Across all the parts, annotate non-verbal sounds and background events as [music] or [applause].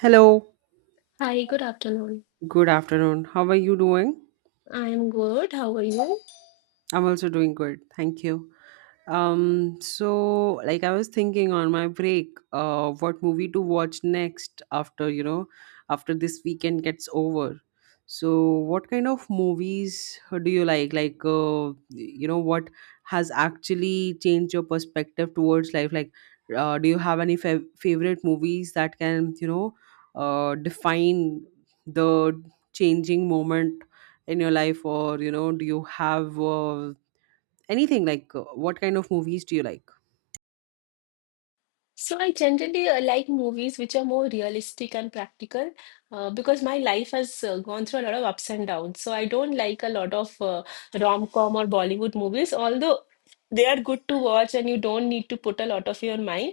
Hello, Hi, good afternoon. good afternoon. How are you doing? I am good. How are you? I'm also doing good. Thank you. So like I was thinking on my break, what movie to watch next after, after this weekend gets over. So what kind of movies do you like? Like, what has actually changed your perspective towards life? Like, do you have any favorite movies that can, define the changing moment in your life, or do you have anything like what kind of movies do you like? So I generally like movies which are more realistic and practical because my life has gone through a lot of ups and downs. So I don't like a lot of rom-com or Bollywood movies, although they are good to watch and you don't need to put a lot of your mind.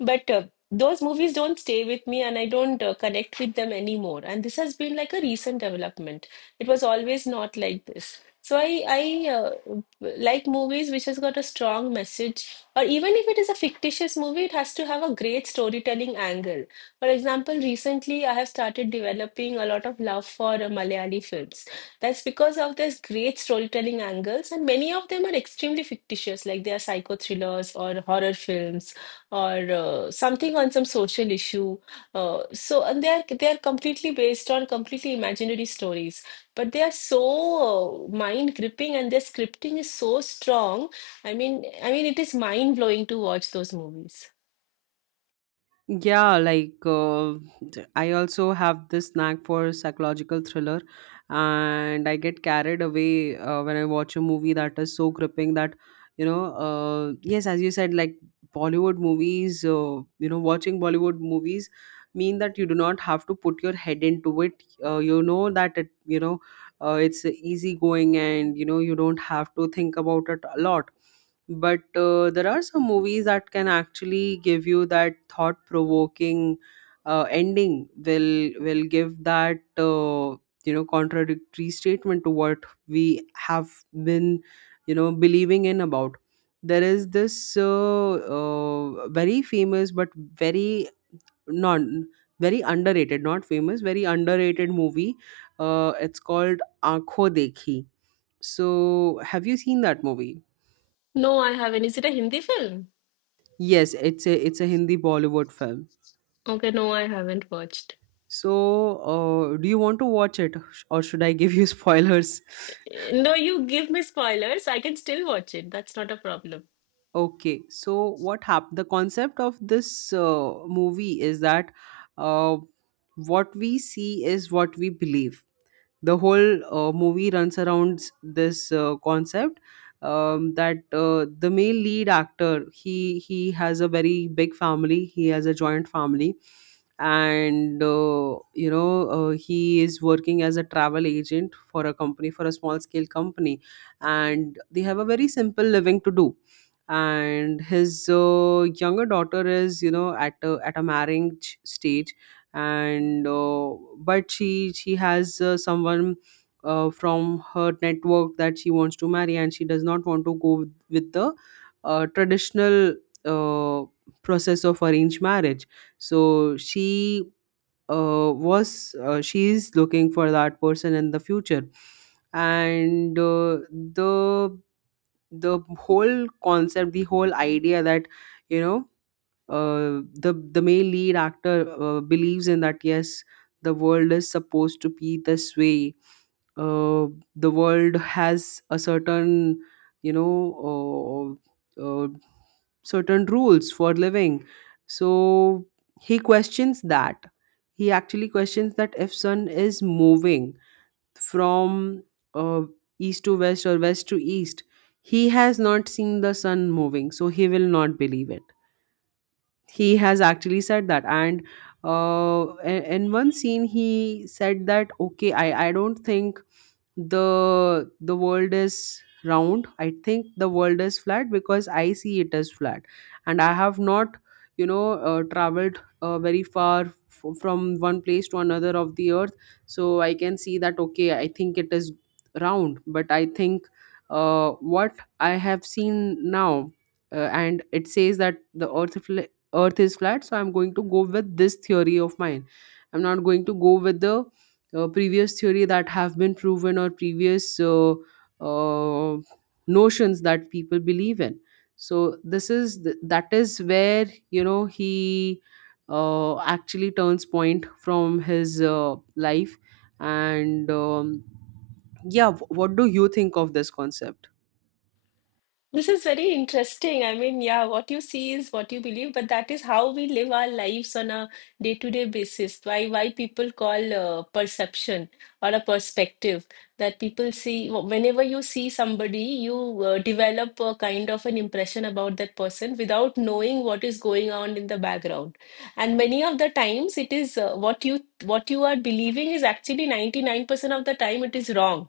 But those movies don't stay with me and I don't connect with them anymore. And this has been like a recent development. It was always not like this. So I like movies which has got a strong message or even if it is a fictitious movie, it has to have a great storytelling angle. For example, recently I have started developing a lot of love for Malayali films. That's because of these great storytelling angles, and many of them are extremely fictitious, like they are psycho thrillers or horror films or something on some social issue. So, and they are completely based on completely imaginary stories, but they are so mind gripping, and their scripting is so strong. I mean, it is mind blowing to watch those movies. Yeah, like, I also have this knack for psychological thriller, and I get carried away when I watch a movie that is so gripping that, yes, as you said, like, Bollywood movies, you know, watching Bollywood movies mean that you do not have to put your head into it. You know that you know it's easy going, and you know, you don't have to think about it a lot. But there are some movies that can actually give you that thought provoking ending. Will give that, you know, contradictory statement to what we have been, you know, believing in about. There is this, very famous, but very non very underrated not famous very underrated movie. It's called Aankho Dekhi. So have you seen that movie? No, I haven't. Is it a Hindi film? Yes, it's a Hindi Bollywood film. Okay, no, I haven't watched. So, do you want to watch it, or should I give you [laughs] spoilers? No, you give me spoilers. I can still watch it. That's not a problem. Okay, so what happened? The concept of this movie is that, uh, what we see is what we believe. The whole movie runs around this concept, that the male lead actor, he has a very big family, he has a joint family. And he is working as a travel agent for a company, for a small scale company, and they have a very simple living to do. And his younger daughter is, you know, at a marriage stage. And but she has someone from her network that she wants to marry, and she does not want to go with the traditional, uh, process of arranged marriage. So she is looking for that person in the future. And the the whole concept the whole idea that, you know uh, the male lead actor believes in, that yes, the world is supposed to be this way. uh, the world has a certain, you know uh, uh, certain rules for living. So he questions that. He actually questions that if sun is moving from, uh, east to west or west to east. He has not seen the sun moving, so he will not believe it. He has actually said that. And uh, in one scene, he said that, okay, I don't think the world is round. I think the world is flat because I see it as flat, and I have not, traveled very far, from one place to another of the earth. So I can see that, okay, I think it is round, but I think, what I have seen now, and it says that the earth is flat. So I'm going to go with this theory of mine. I'm not going to go with the, previous theory that have been proven, or previous, uh, notions that people believe in. So this is that is where, you know, he, actually turns point from his, life. And yeah, what do you think of this concept? This is very interesting. I mean, yeah, what you see is what you believe, but that is how we live our lives on a day-to-day basis. Why people call perception or a perspective that people see whenever you see somebody, you develop a kind of an impression about that person without knowing what is going on in the background. And many of the times, it is what you are believing is actually 99% of the time it is wrong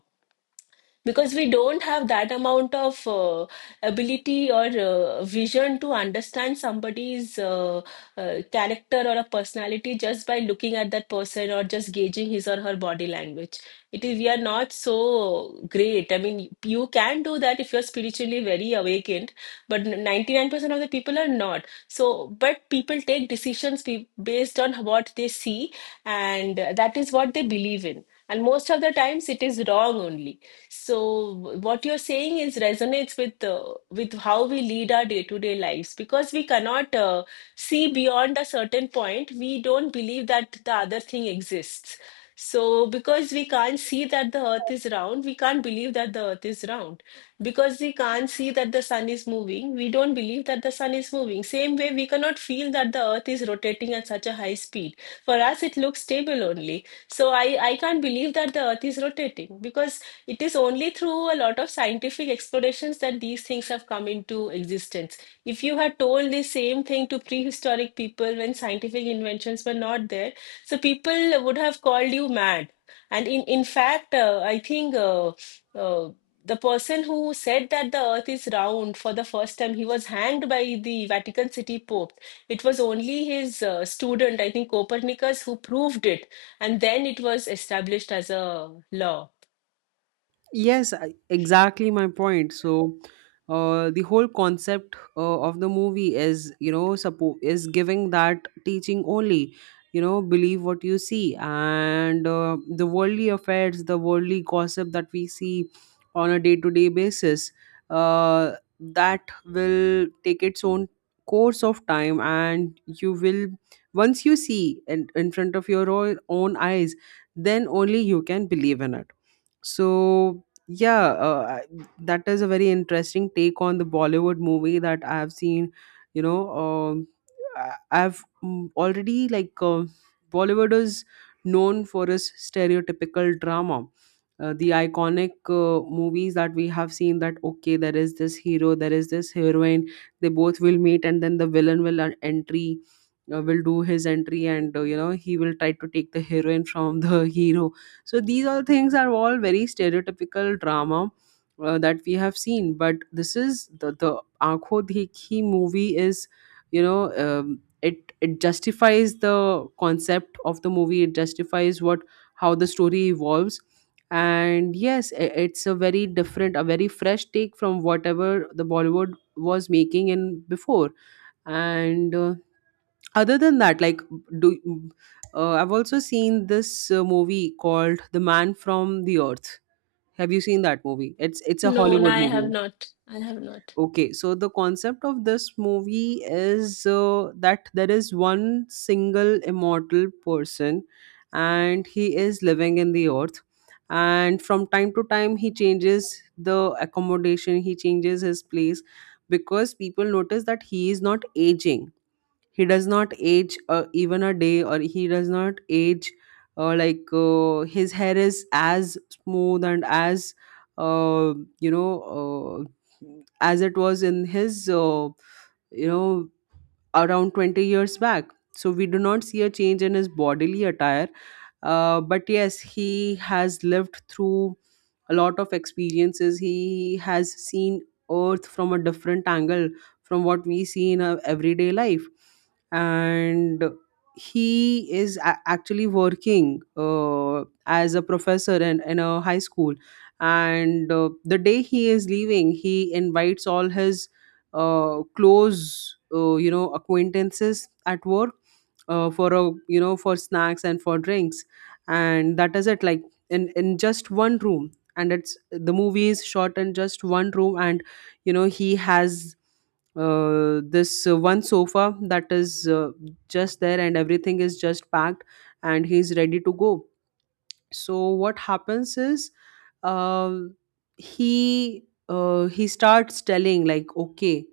because we don't have that amount of ability or vision to understand somebody's character or a personality just by looking at that person or just gauging his or her body language. It is we are not so great. I mean, you can do that if you're spiritually very awakened, but 99% of the people are not so, but people take decisions based on what they see, and that is what they believe in, and most of the times it is wrong only. So what you're saying is resonates with how we lead our day-to-day lives because we cannot see beyond a certain point. We don't believe that the other thing exists. So because we can't see that the earth is round, we can't believe that the earth is round. Because we can't see that the sun is moving, we don't believe that the sun is moving. Same way, we cannot feel that the earth is rotating at such a high speed. For us, it looks stable only. So I can't believe that the earth is rotating because it is only through a lot of scientific explorations that these things have come into existence. If you had told the same thing to prehistoric people when scientific inventions were not there, so people would have called you mad. And in fact, I think uh, the person who said that the earth is round for the first time, he was hanged by the Vatican City Pope. It was only his student, I think Copernicus, who proved it. And then it was established as a law. Yes, exactly my point. So, the whole concept of the movie is, you know, is giving that teaching only. You know, believe what you see. And the worldly affairs, the worldly gossip that we see on a day-to-day basis, uh, that will take its own course of time, and you will, once you see in front of your own eyes, then only you can believe in it. So yeah, that is a very interesting take on the Bollywood movie that I have seen. You know, I- already, like, Bollywood is known for its stereotypical drama. The iconic movies that we have seen, that okay, there is this hero, there is this heroine, they both will meet, and then the villain will, entry will do his entry. And you know, he will try to take the heroine from the [laughs] hero. So these all things are all very stereotypical drama that we have seen. But this is the Aankho Dekhi movie is, you know, it justifies the concept of the movie. It justifies what, how the story evolves. And yes, it's a very different, a very fresh take from whatever the Bollywood was making in before. And other than that, like, do I've also seen this movie called The Man from the Earth. Have you seen that movie? It's a No, no, Hollywood I have movie. not. I have not. Okay, so the concept of this movie is, that there is one single immortal person, and he is living in the earth. And from time to time, he changes the accommodation, he changes his place, because people notice that he is not aging. He does not age even a day, or he does not age, his hair is as smooth and as, uh, you know uh, as it was in his, you know, around 20 years back. So we do not see a change in his bodily attire. But yes, he has lived through a lot of experiences. He has seen Earth from a different angle from what we see in our everyday life. And he is actually working as a professor in a high school. And the day he is leaving, he invites all his, close, you know, acquaintances at work, for a, you know, for snacks and for drinks. And that is it, like, in just one room. And it's, the movie is shot in just one room. And you know, he has, this one sofa that is, just there, and everything is just packed, and he's ready to go. So what happens is, uh, he he starts telling, like, okay,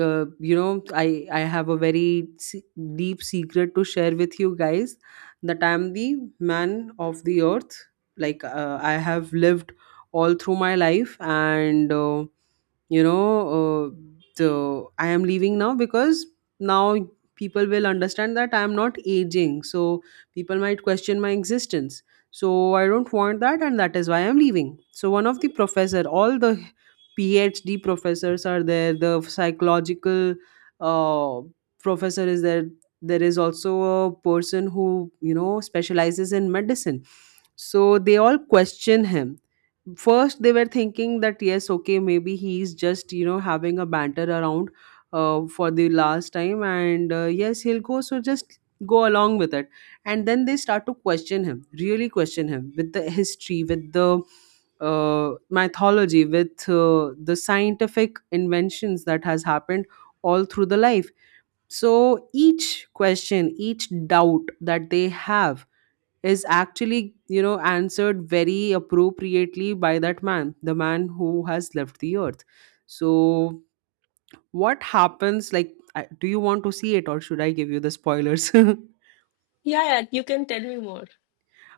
you know, I have a very deep secret to share with you guys, that I am the man of the earth. Like, I have lived all through my life. And you know uh, so I am leaving now, because now people will understand that I am not aging, so people might question my existence. So I don't want that, and that is why I'm leaving. So one of the professor, all the PhD professors are there, the psychological, uh, professor is there, there is also a person who, you know, specializes in medicine. So they all question him. First they were thinking that yes, okay, maybe he's just, you know, having a banter around, for the last time, and yes, he'll go, so just go along with it. And then they start to question him, really question him, with the history, with the, mythology, with the scientific inventions that has happened all through the life. So each question, each doubt that they have, is actually, you know, answered very appropriately by that man, the man who has left the earth. So, what happens? Like, do you want to see it, or should I give you the spoilers? [laughs] Yeah, yeah, you can tell me more.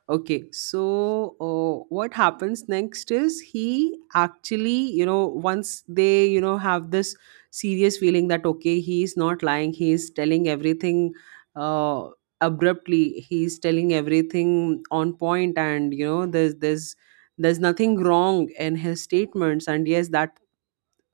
Okay, so what happens next is, he actually, you know, once they, you know, have this serious feeling that, okay, he's not lying, he's telling everything, uh, abruptly, he's telling everything on point. And, you know, there's nothing wrong in his statements. And yes, that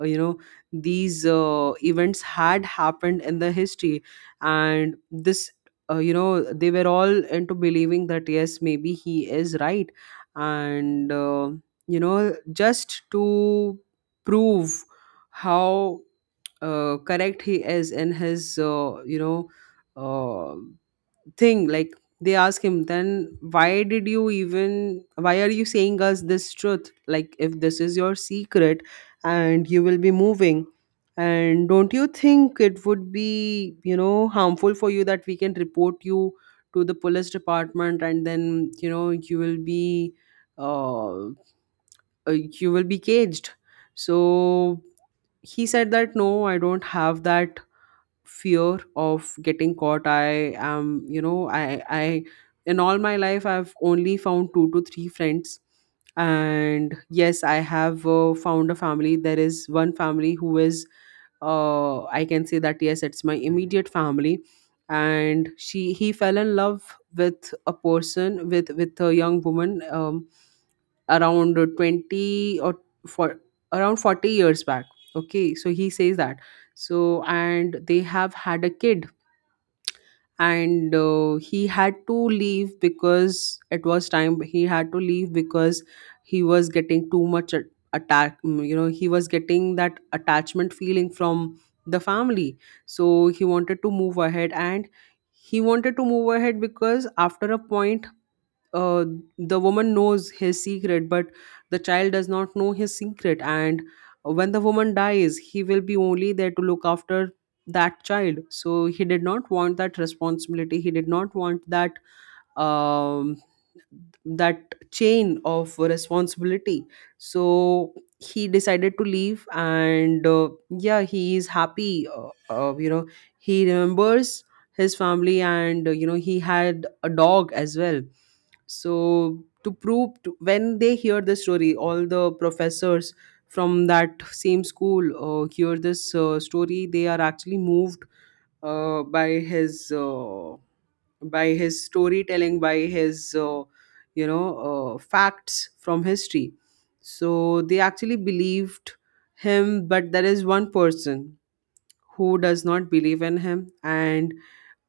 you know these events had happened in the history. And this you know they were all into believing that yes, maybe he is right. And just to prove how correct he is in his uh, thing, like they ask him, then, why did you even, why are you saying us this truth, like, if this is your secret and you will be moving? And don't you think it would be harmful for you, that we can report you to the police department? And then uh, uh, you will be caged. So he said that, no, I don't have that fear of getting caught. I am you know i i in all my life I've only found two to three friends. And yes, I have found a family. There is one family who is, I can say that, yes, it's my immediate family. And she he fell in love with a person, with a young woman, around 20, or for around 40 years back. Okay, so he says that, and they have had a kid. And he had to leave because it was time. He had to leave because he was getting too much a- attack mm, you know he was getting that attachment feeling from the family. So he wanted to move ahead, and he wanted to move ahead because, after a point, uh, the woman knows his secret, but the child does not know his secret. And when the woman dies, he will be only there to look after that child. So he did not want that responsibility. He did not want um, that chain of responsibility. So he decided to leave, and yeah, he is happy. Uh, you know, he remembers his family, and he had a dog as well. So, when they hear the story, all the professors from that same school hear this story. They are actually moved uh, by his. Uh, by his storytelling, by his facts from history. So they actually believed him, but there is one person who does not believe in him. And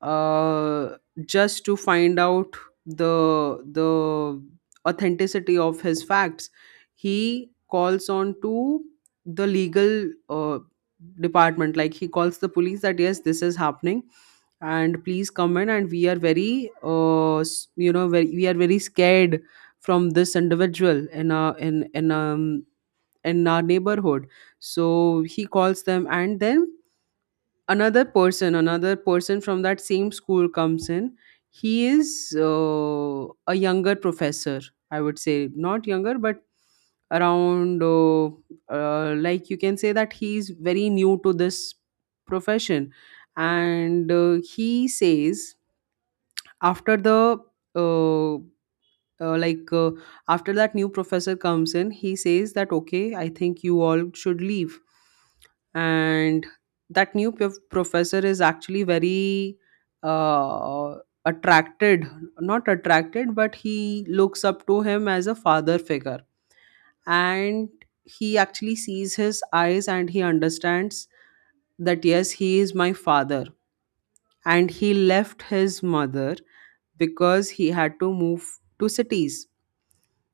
uh, just to find out the authenticity of his facts, he calls on to the legal department. Like, he calls the police that, yes, this is happening, and please come in, and we are very very, we are very scared from this individual in our neighborhood. So he calls them, and then another person from that same school comes in. He is a younger professor, I would say. Not younger, but around like, you can say that he's very new to this profession. And he says, after the uh, like after that new professor comes in, he says that, okay, I think you all should leave. And that new professor is actually very uh, attracted, not attracted, but he looks up to him as a father figure. And he actually sees his eyes, and he understands that, yes, he is my father, and he left his mother because he had to move to cities.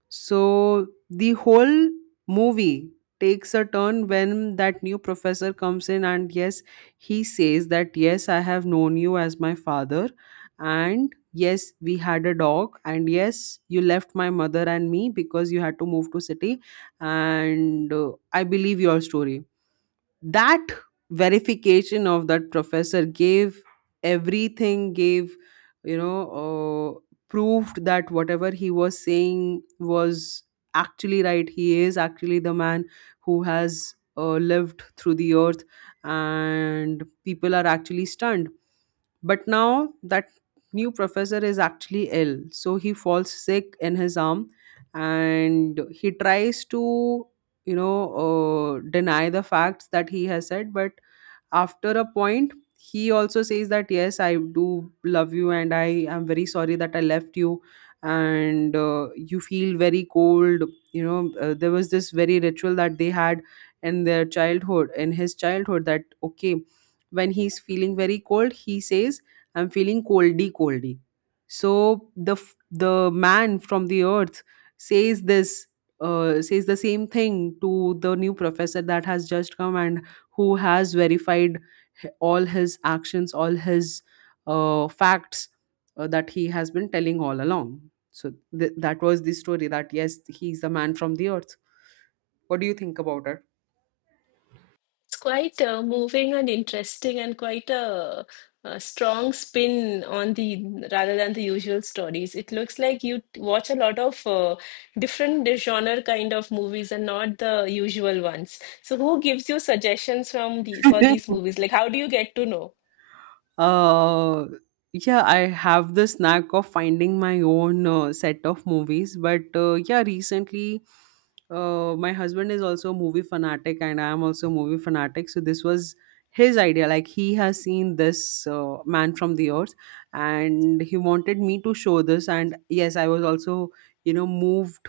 So the whole movie takes a turn when that new professor comes in, and yes, he says that, yes, I have known you as my father, and yes, we had a dog, and yes, you left my mother and me because you had to move to city. And I believe your story. That verification of that professor gave everything, gave, you know uh, proved that whatever he was saying was actually right. He is actually the man who has lived through the earth, and people are actually stunned. But now that new professor is actually ill, so he falls sick in his arm, and he tries to, you know, deny the facts that he has said. But after a point he also says that, yes, I do love you, and I am very sorry that I left you. And you feel very cold. There was this very ritual that they had in their childhood, in his childhood, that, okay, when he's feeling very cold, he says, I'm feeling coldy coldy. So the man from the earth says this, says the same thing to the new professor that has just come and who has verified, all his actions, all his facts that he has been telling all along. So that was the story, that yes, he's the man from the earth. What do you think about It's quite moving and interesting and quite a strong spin on the rather than the usual stories. It looks like you watch a lot of different genre kind of movies and not the usual ones. So who gives you suggestions from the for it? [laughs] these movies? Like how do you get to know? Uh, yeah, I have the knack of finding my own set of movies, but yeah, recently my husband is also a movie fanatic, and I am also a movie fanatic. So this was his idea. Like, he has seen this Man from the Earth, and he wanted me to show this. And yes, I was also moved,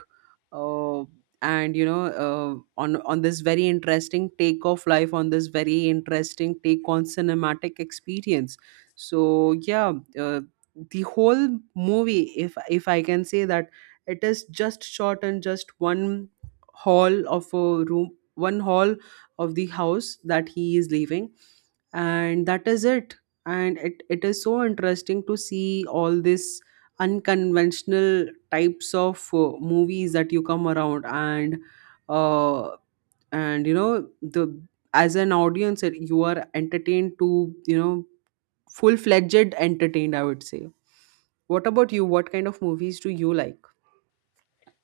uh, and you know on this very interesting take of life, on this very interesting take on cinematic experience. So yeah, uh, the whole movie, if I can say that, it is just shot in just one hall of a room, one hall of the house that he is leaving. And that is it. And it is so interesting to see all this unconventional types of movies that you come around. And uh, and you know the as an audience you are entertained to, you know full-fledged entertained, I would say. What about you? What kind of movies do you like?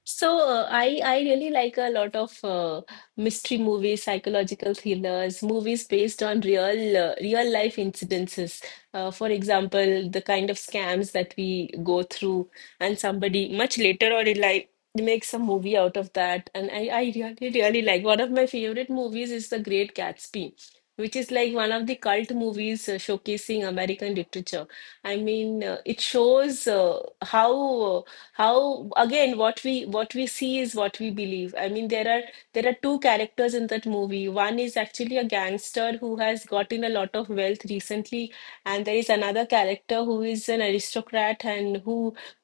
So I really like a lot of mystery movies, psychological thrillers, movies based on real real life incidences. For example, the kind of scams that we go through, and somebody much later on in life makes a movie out of that. And I really really like one of my favorite movies is The Great Gatsby, which is like one of the cult movies showcasing American literature. I mean, it shows uh, how again what we see is what we believe. I mean, there are two characters in that movie. One is actually a gangster who has gotten a lot of wealth recently, and there is another character who is an aristocrat and who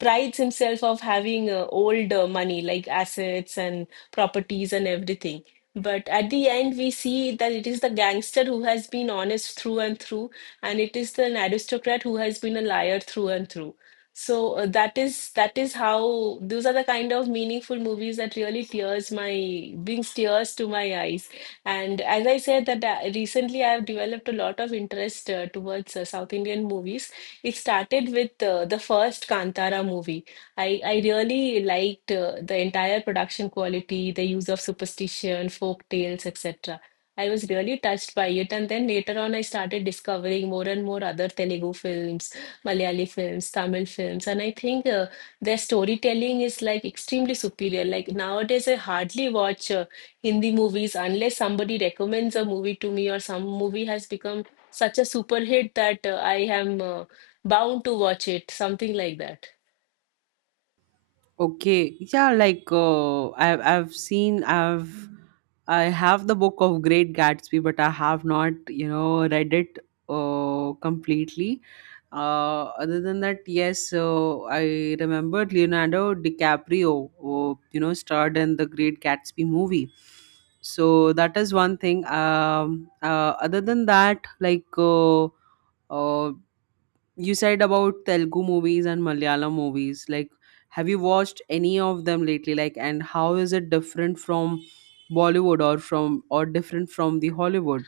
prides himself of having old money, like assets and properties and everything, but at the end we see that it is the gangster who has been honest through and through, and it is an aristocrat who has been a liar through and through. So that is how those are the kind of meaningful movies that really tears my brings tears to my eyes. And as I said that recently I have developed a lot of interest towards South Indian movies. It started with the first Kantara movie. I really liked the entire production quality, the use of superstition, folk tales, etc. I was really touched by it, and then later on I started discovering more and more other Telugu films, Malayali films, Tamil films, and I think their storytelling is like extremely superior. Like nowadays, I hardly watch Hindi movies unless somebody recommends a movie to me or some movie has become such a super hit that I am bound to watch it, something like that. Okay, yeah, like, I've seen I've I have the book of Great Gatsby, but I have not read it completely. Other than that, yes, so I remember Leonardo DiCaprio, who, starred in the Great Gatsby movie. So that is one thing. Other than that, like, uh, you said about Telugu movies and Malayalam movies. Like, have you watched any of them lately? Like, and how is it different from Bollywood, or from or different from the Hollywood?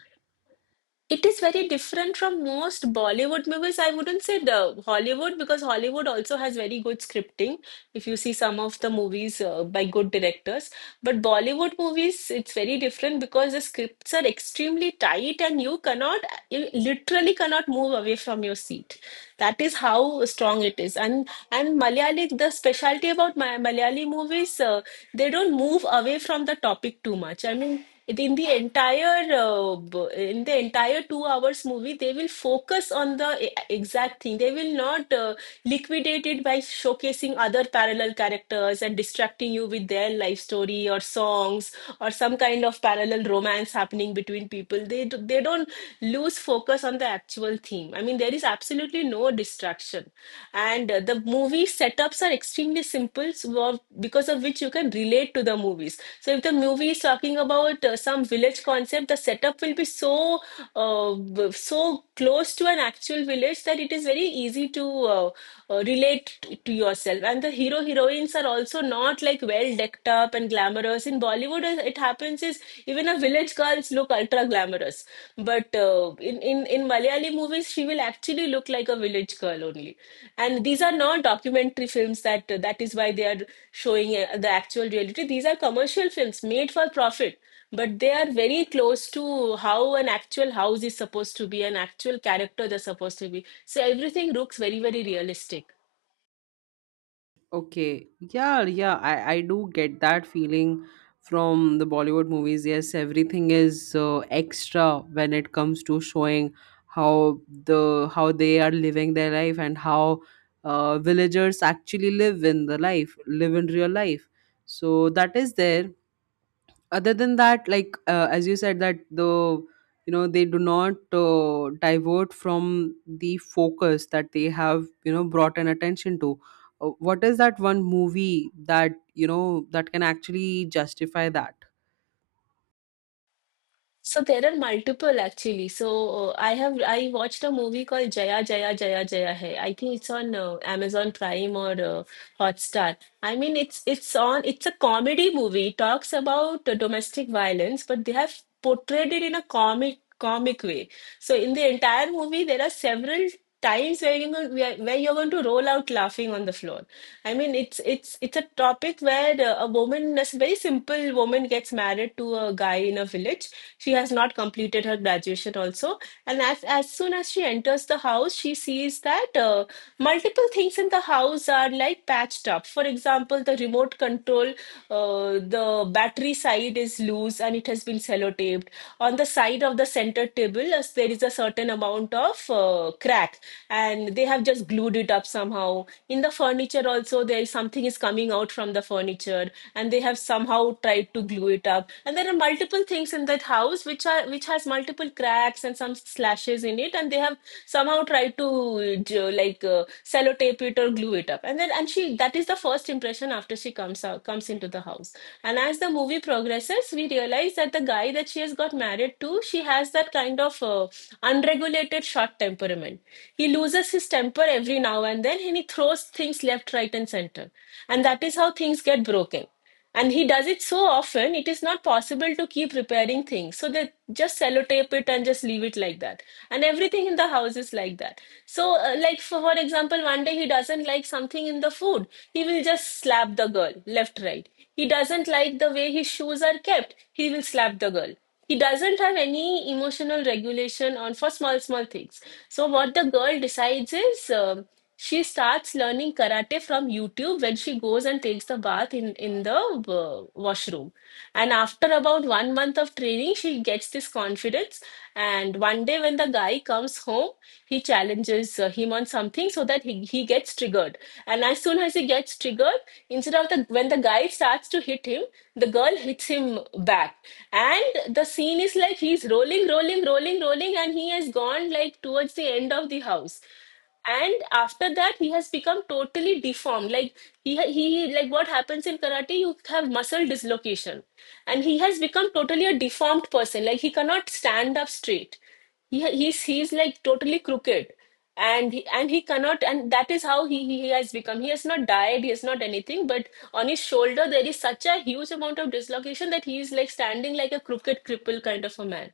It is very different from most Bollywood movies. I wouldn't say the Hollywood because Hollywood also has very good scripting. If you see some of the movies by good directors, but Bollywood movies, it's very different because the scripts are extremely tight and you literally cannot move away from your seat. That is how strong it is. And Malayali, the specialty about my Malayali movies, they don't move away from the topic too much. I mean, in the entire in the entire 2 hours movie, they will focus on the exact thing. They will not liquidate it by showcasing other parallel characters and distracting you with their life story or songs or some kind of parallel romance happening between people. They don't lose focus on the actual theme. I mean, there is absolutely no distraction, and the movie setups are extremely simple, so because of which you can relate to the movies. So if the movie is talking about some village concept, the setup will be so so close to an actual village that it is very easy to relate to yourself. And the hero heroines are also not like well decked up and glamorous. In Bollywood it happens is even a village girls look ultra glamorous, but in Malayali movies she will actually look like a village girl only. And these are not documentary films, that is why they are showing the actual reality. These are commercial films made for profit, but they are very close to how an actual house is supposed to be, an actual character they're supposed to be. So everything looks very very realistic. Okay. Yeah, yeah, I do get that feeling from the Bollywood movies. Yes, everything is extra when it comes to showing how how they are living their life, and how villagers actually live in the life, live in real life. So that is there. Other than that, like, as you said that, they do not divert from the focus that they have, brought an attention to. What is that one movie that, that can actually justify that? So there are multiple actually. So I watched a movie called Jaya Jaya Jaya Jaya Hai. I think it's on Amazon Prime or Hotstar. I mean it's a comedy movie. It talks about domestic violence, but they have portrayed it in a comic way. So in the entire movie there are several times where you know where you're going to roll out laughing on the floor. I mean, it's a topic where a woman, a very simple woman, gets married to a guy in a village, she has not completed her graduation also. And as soon as she enters the house, she sees that multiple things in the house are like patched up. For example, the remote control, the battery side is loose and it has been sellotaped. On the side of the center table, as there is a certain amount of crack and they have just glued it up somehow. In the furniture also, there is something is coming out from the furniture, and they have somehow tried to glue it up. And there are multiple things in that house which has multiple cracks and some slashes in it, and they have somehow tried to like sellotape it or glue it up. And then, and she that is the first impression after she comes into the house. And as the movie progresses, we realize that the guy that she has got married to, she has that kind of unregulated short temperament. He loses his temper every now and then, and he throws things left, right, and center. And that is how things get broken. And he does it so often, it is not possible to keep repairing things. So they just sellotape it and just leave it like that. And everything in the house is like that. So, like for example, one day he doesn't like something in the food, he will just slap the girl left, right. He doesn't like the way his shoes are kept, he will slap the girl. He doesn't have any emotional regulation on for small small things. So what the girl decides is, she starts learning karate from YouTube. When she goes and takes the bath in the washroom, and after about one month of training, she gets this confidence. And one day, why when the guy comes home, he challenges him on something so that he gets triggered. And as soon as he gets triggered, instead of the when the guy starts to hit him, the girl hits him back. And the scene is like he's rolling, rolling, rolling, rolling, and he has gone like towards the end of the house. And after that, he has become totally deformed. Like, he like what happens in karate, you have muscle dislocation, and he has become totally a deformed person. Like, he cannot stand up straight, he ha- he's like totally crooked. And he cannot, and that is how he has become. He has not died, he has not anything, but on his shoulder there is such a huge amount of dislocation that he is like standing like a crooked cripple kind of a man.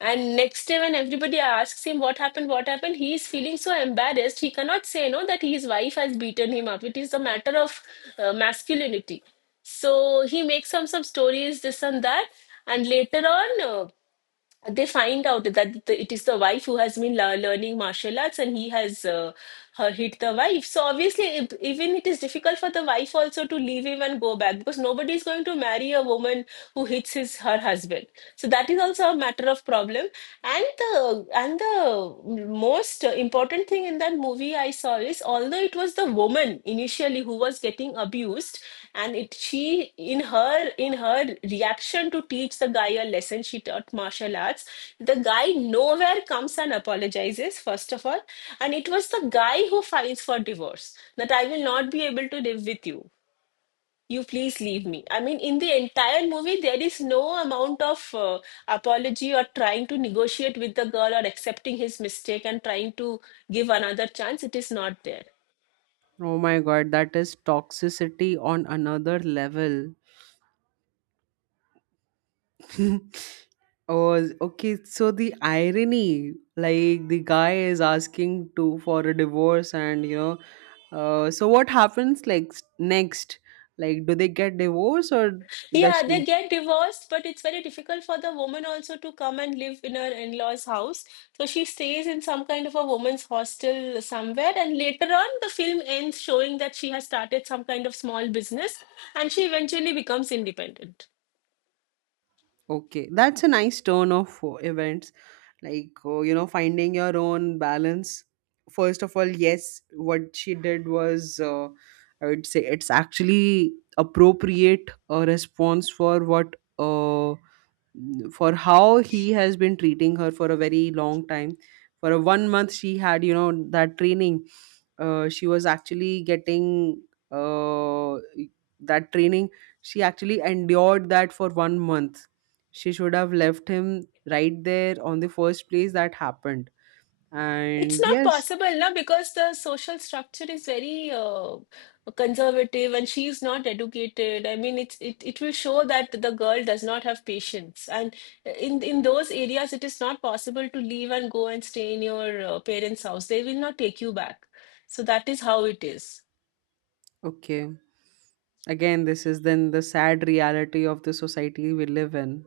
And next day, when everybody asks him what happened, he is feeling so embarrassed. He cannot say no that his wife has beaten him up. It is a matter of masculinity. So he makes some stories, this and that, and later on. They find out that it is the wife who has been learning martial arts, and he has her hit the wife. So obviously, if, even it is difficult for the wife also to leave him and go back, because nobody is going to marry a woman who hits his her husband. So that is also a matter of problem. And the most important thing in that movie I saw is, although it was the woman initially who was getting abused, and it she in her reaction to teach the guy a lesson, she taught martial arts. The guy nowhere comes and apologizes first of all, and it was the guy who files for divorce, that I will not be able to live with you, you please leave me. I mean, in the entire movie, there is no amount of apology or trying to negotiate with the girl or accepting his mistake and trying to give another chance. It is not there. Oh my god, that is toxicity on another level. [laughs] Oh, okay. So the irony, like, the guy is asking to for a divorce, and so what happens, like, next? Like, do they get divorced, or does Yeah, she? they get divorced, but it's very difficult for the woman also to come and live in her in-laws' house. So she stays in some kind of a woman's hostel somewhere, and later on, the film ends showing that she has started some kind of small business, and she eventually becomes independent. Okay, that's a nice turn of events. Like, finding your own balance. First of all, yes, what she did was, I would say, it's actually appropriate response for what for how he has been treating her for a very long time. For a one month she had, that training. She was actually getting uh, that training. She actually endured that for one month. She should have left him right there on the first place that happened. It's And not yes. possible, na, because the social structure is very conservative, and she's not educated. I mean, it will show that the girl does not have patience. And in those areas, it is not possible to leave and go and stay in your parents' house. They will not take you back. So that is how it is. Okay, again, this is then the sad reality of the society we live in.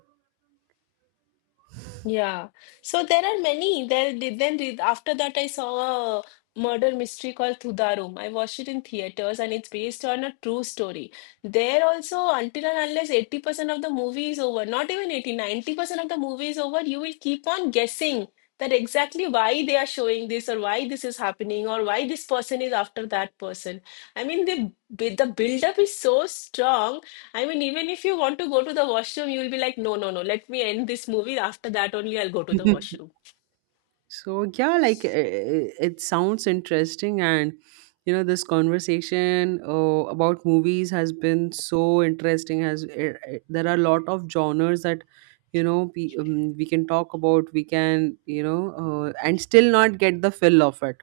Yeah. So there are many. There did then did after that, I saw a murder mystery called Thudarum. I watched it in theaters, and it's based on a true story. There also, until and unless 80% of the movie is over, not even 80, 90% of the movie is over, you will keep on guessing that exactly why they are showing this, or why this is happening, or why this person is after that person. I mean, the build up is so strong. I mean, even if you want to go to the washroom, you'll be like, no, no, no, let me end this movie. After that, only I'll go to the washroom. [laughs] So yeah, like, it sounds interesting. And, this conversation about movies has been so interesting. Has There are a lot of genres that, we can talk about. We can, and still not get the fill of it.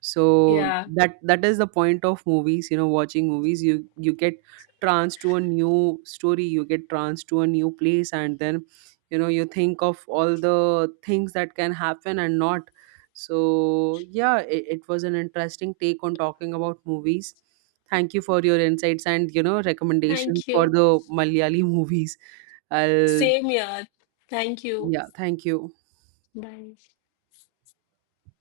So Yeah. that is the point of movies. You know, watching movies, you get trans to a new story, you get trans to a new place. And then you think of all the things that can happen and not. So yeah, it was an interesting take on talking about movies. Thank you for your insights and, recommendations Thank for you. the Malayali [laughs] movies. I'll, Same here. Thank you. yeah, thank you. Bye.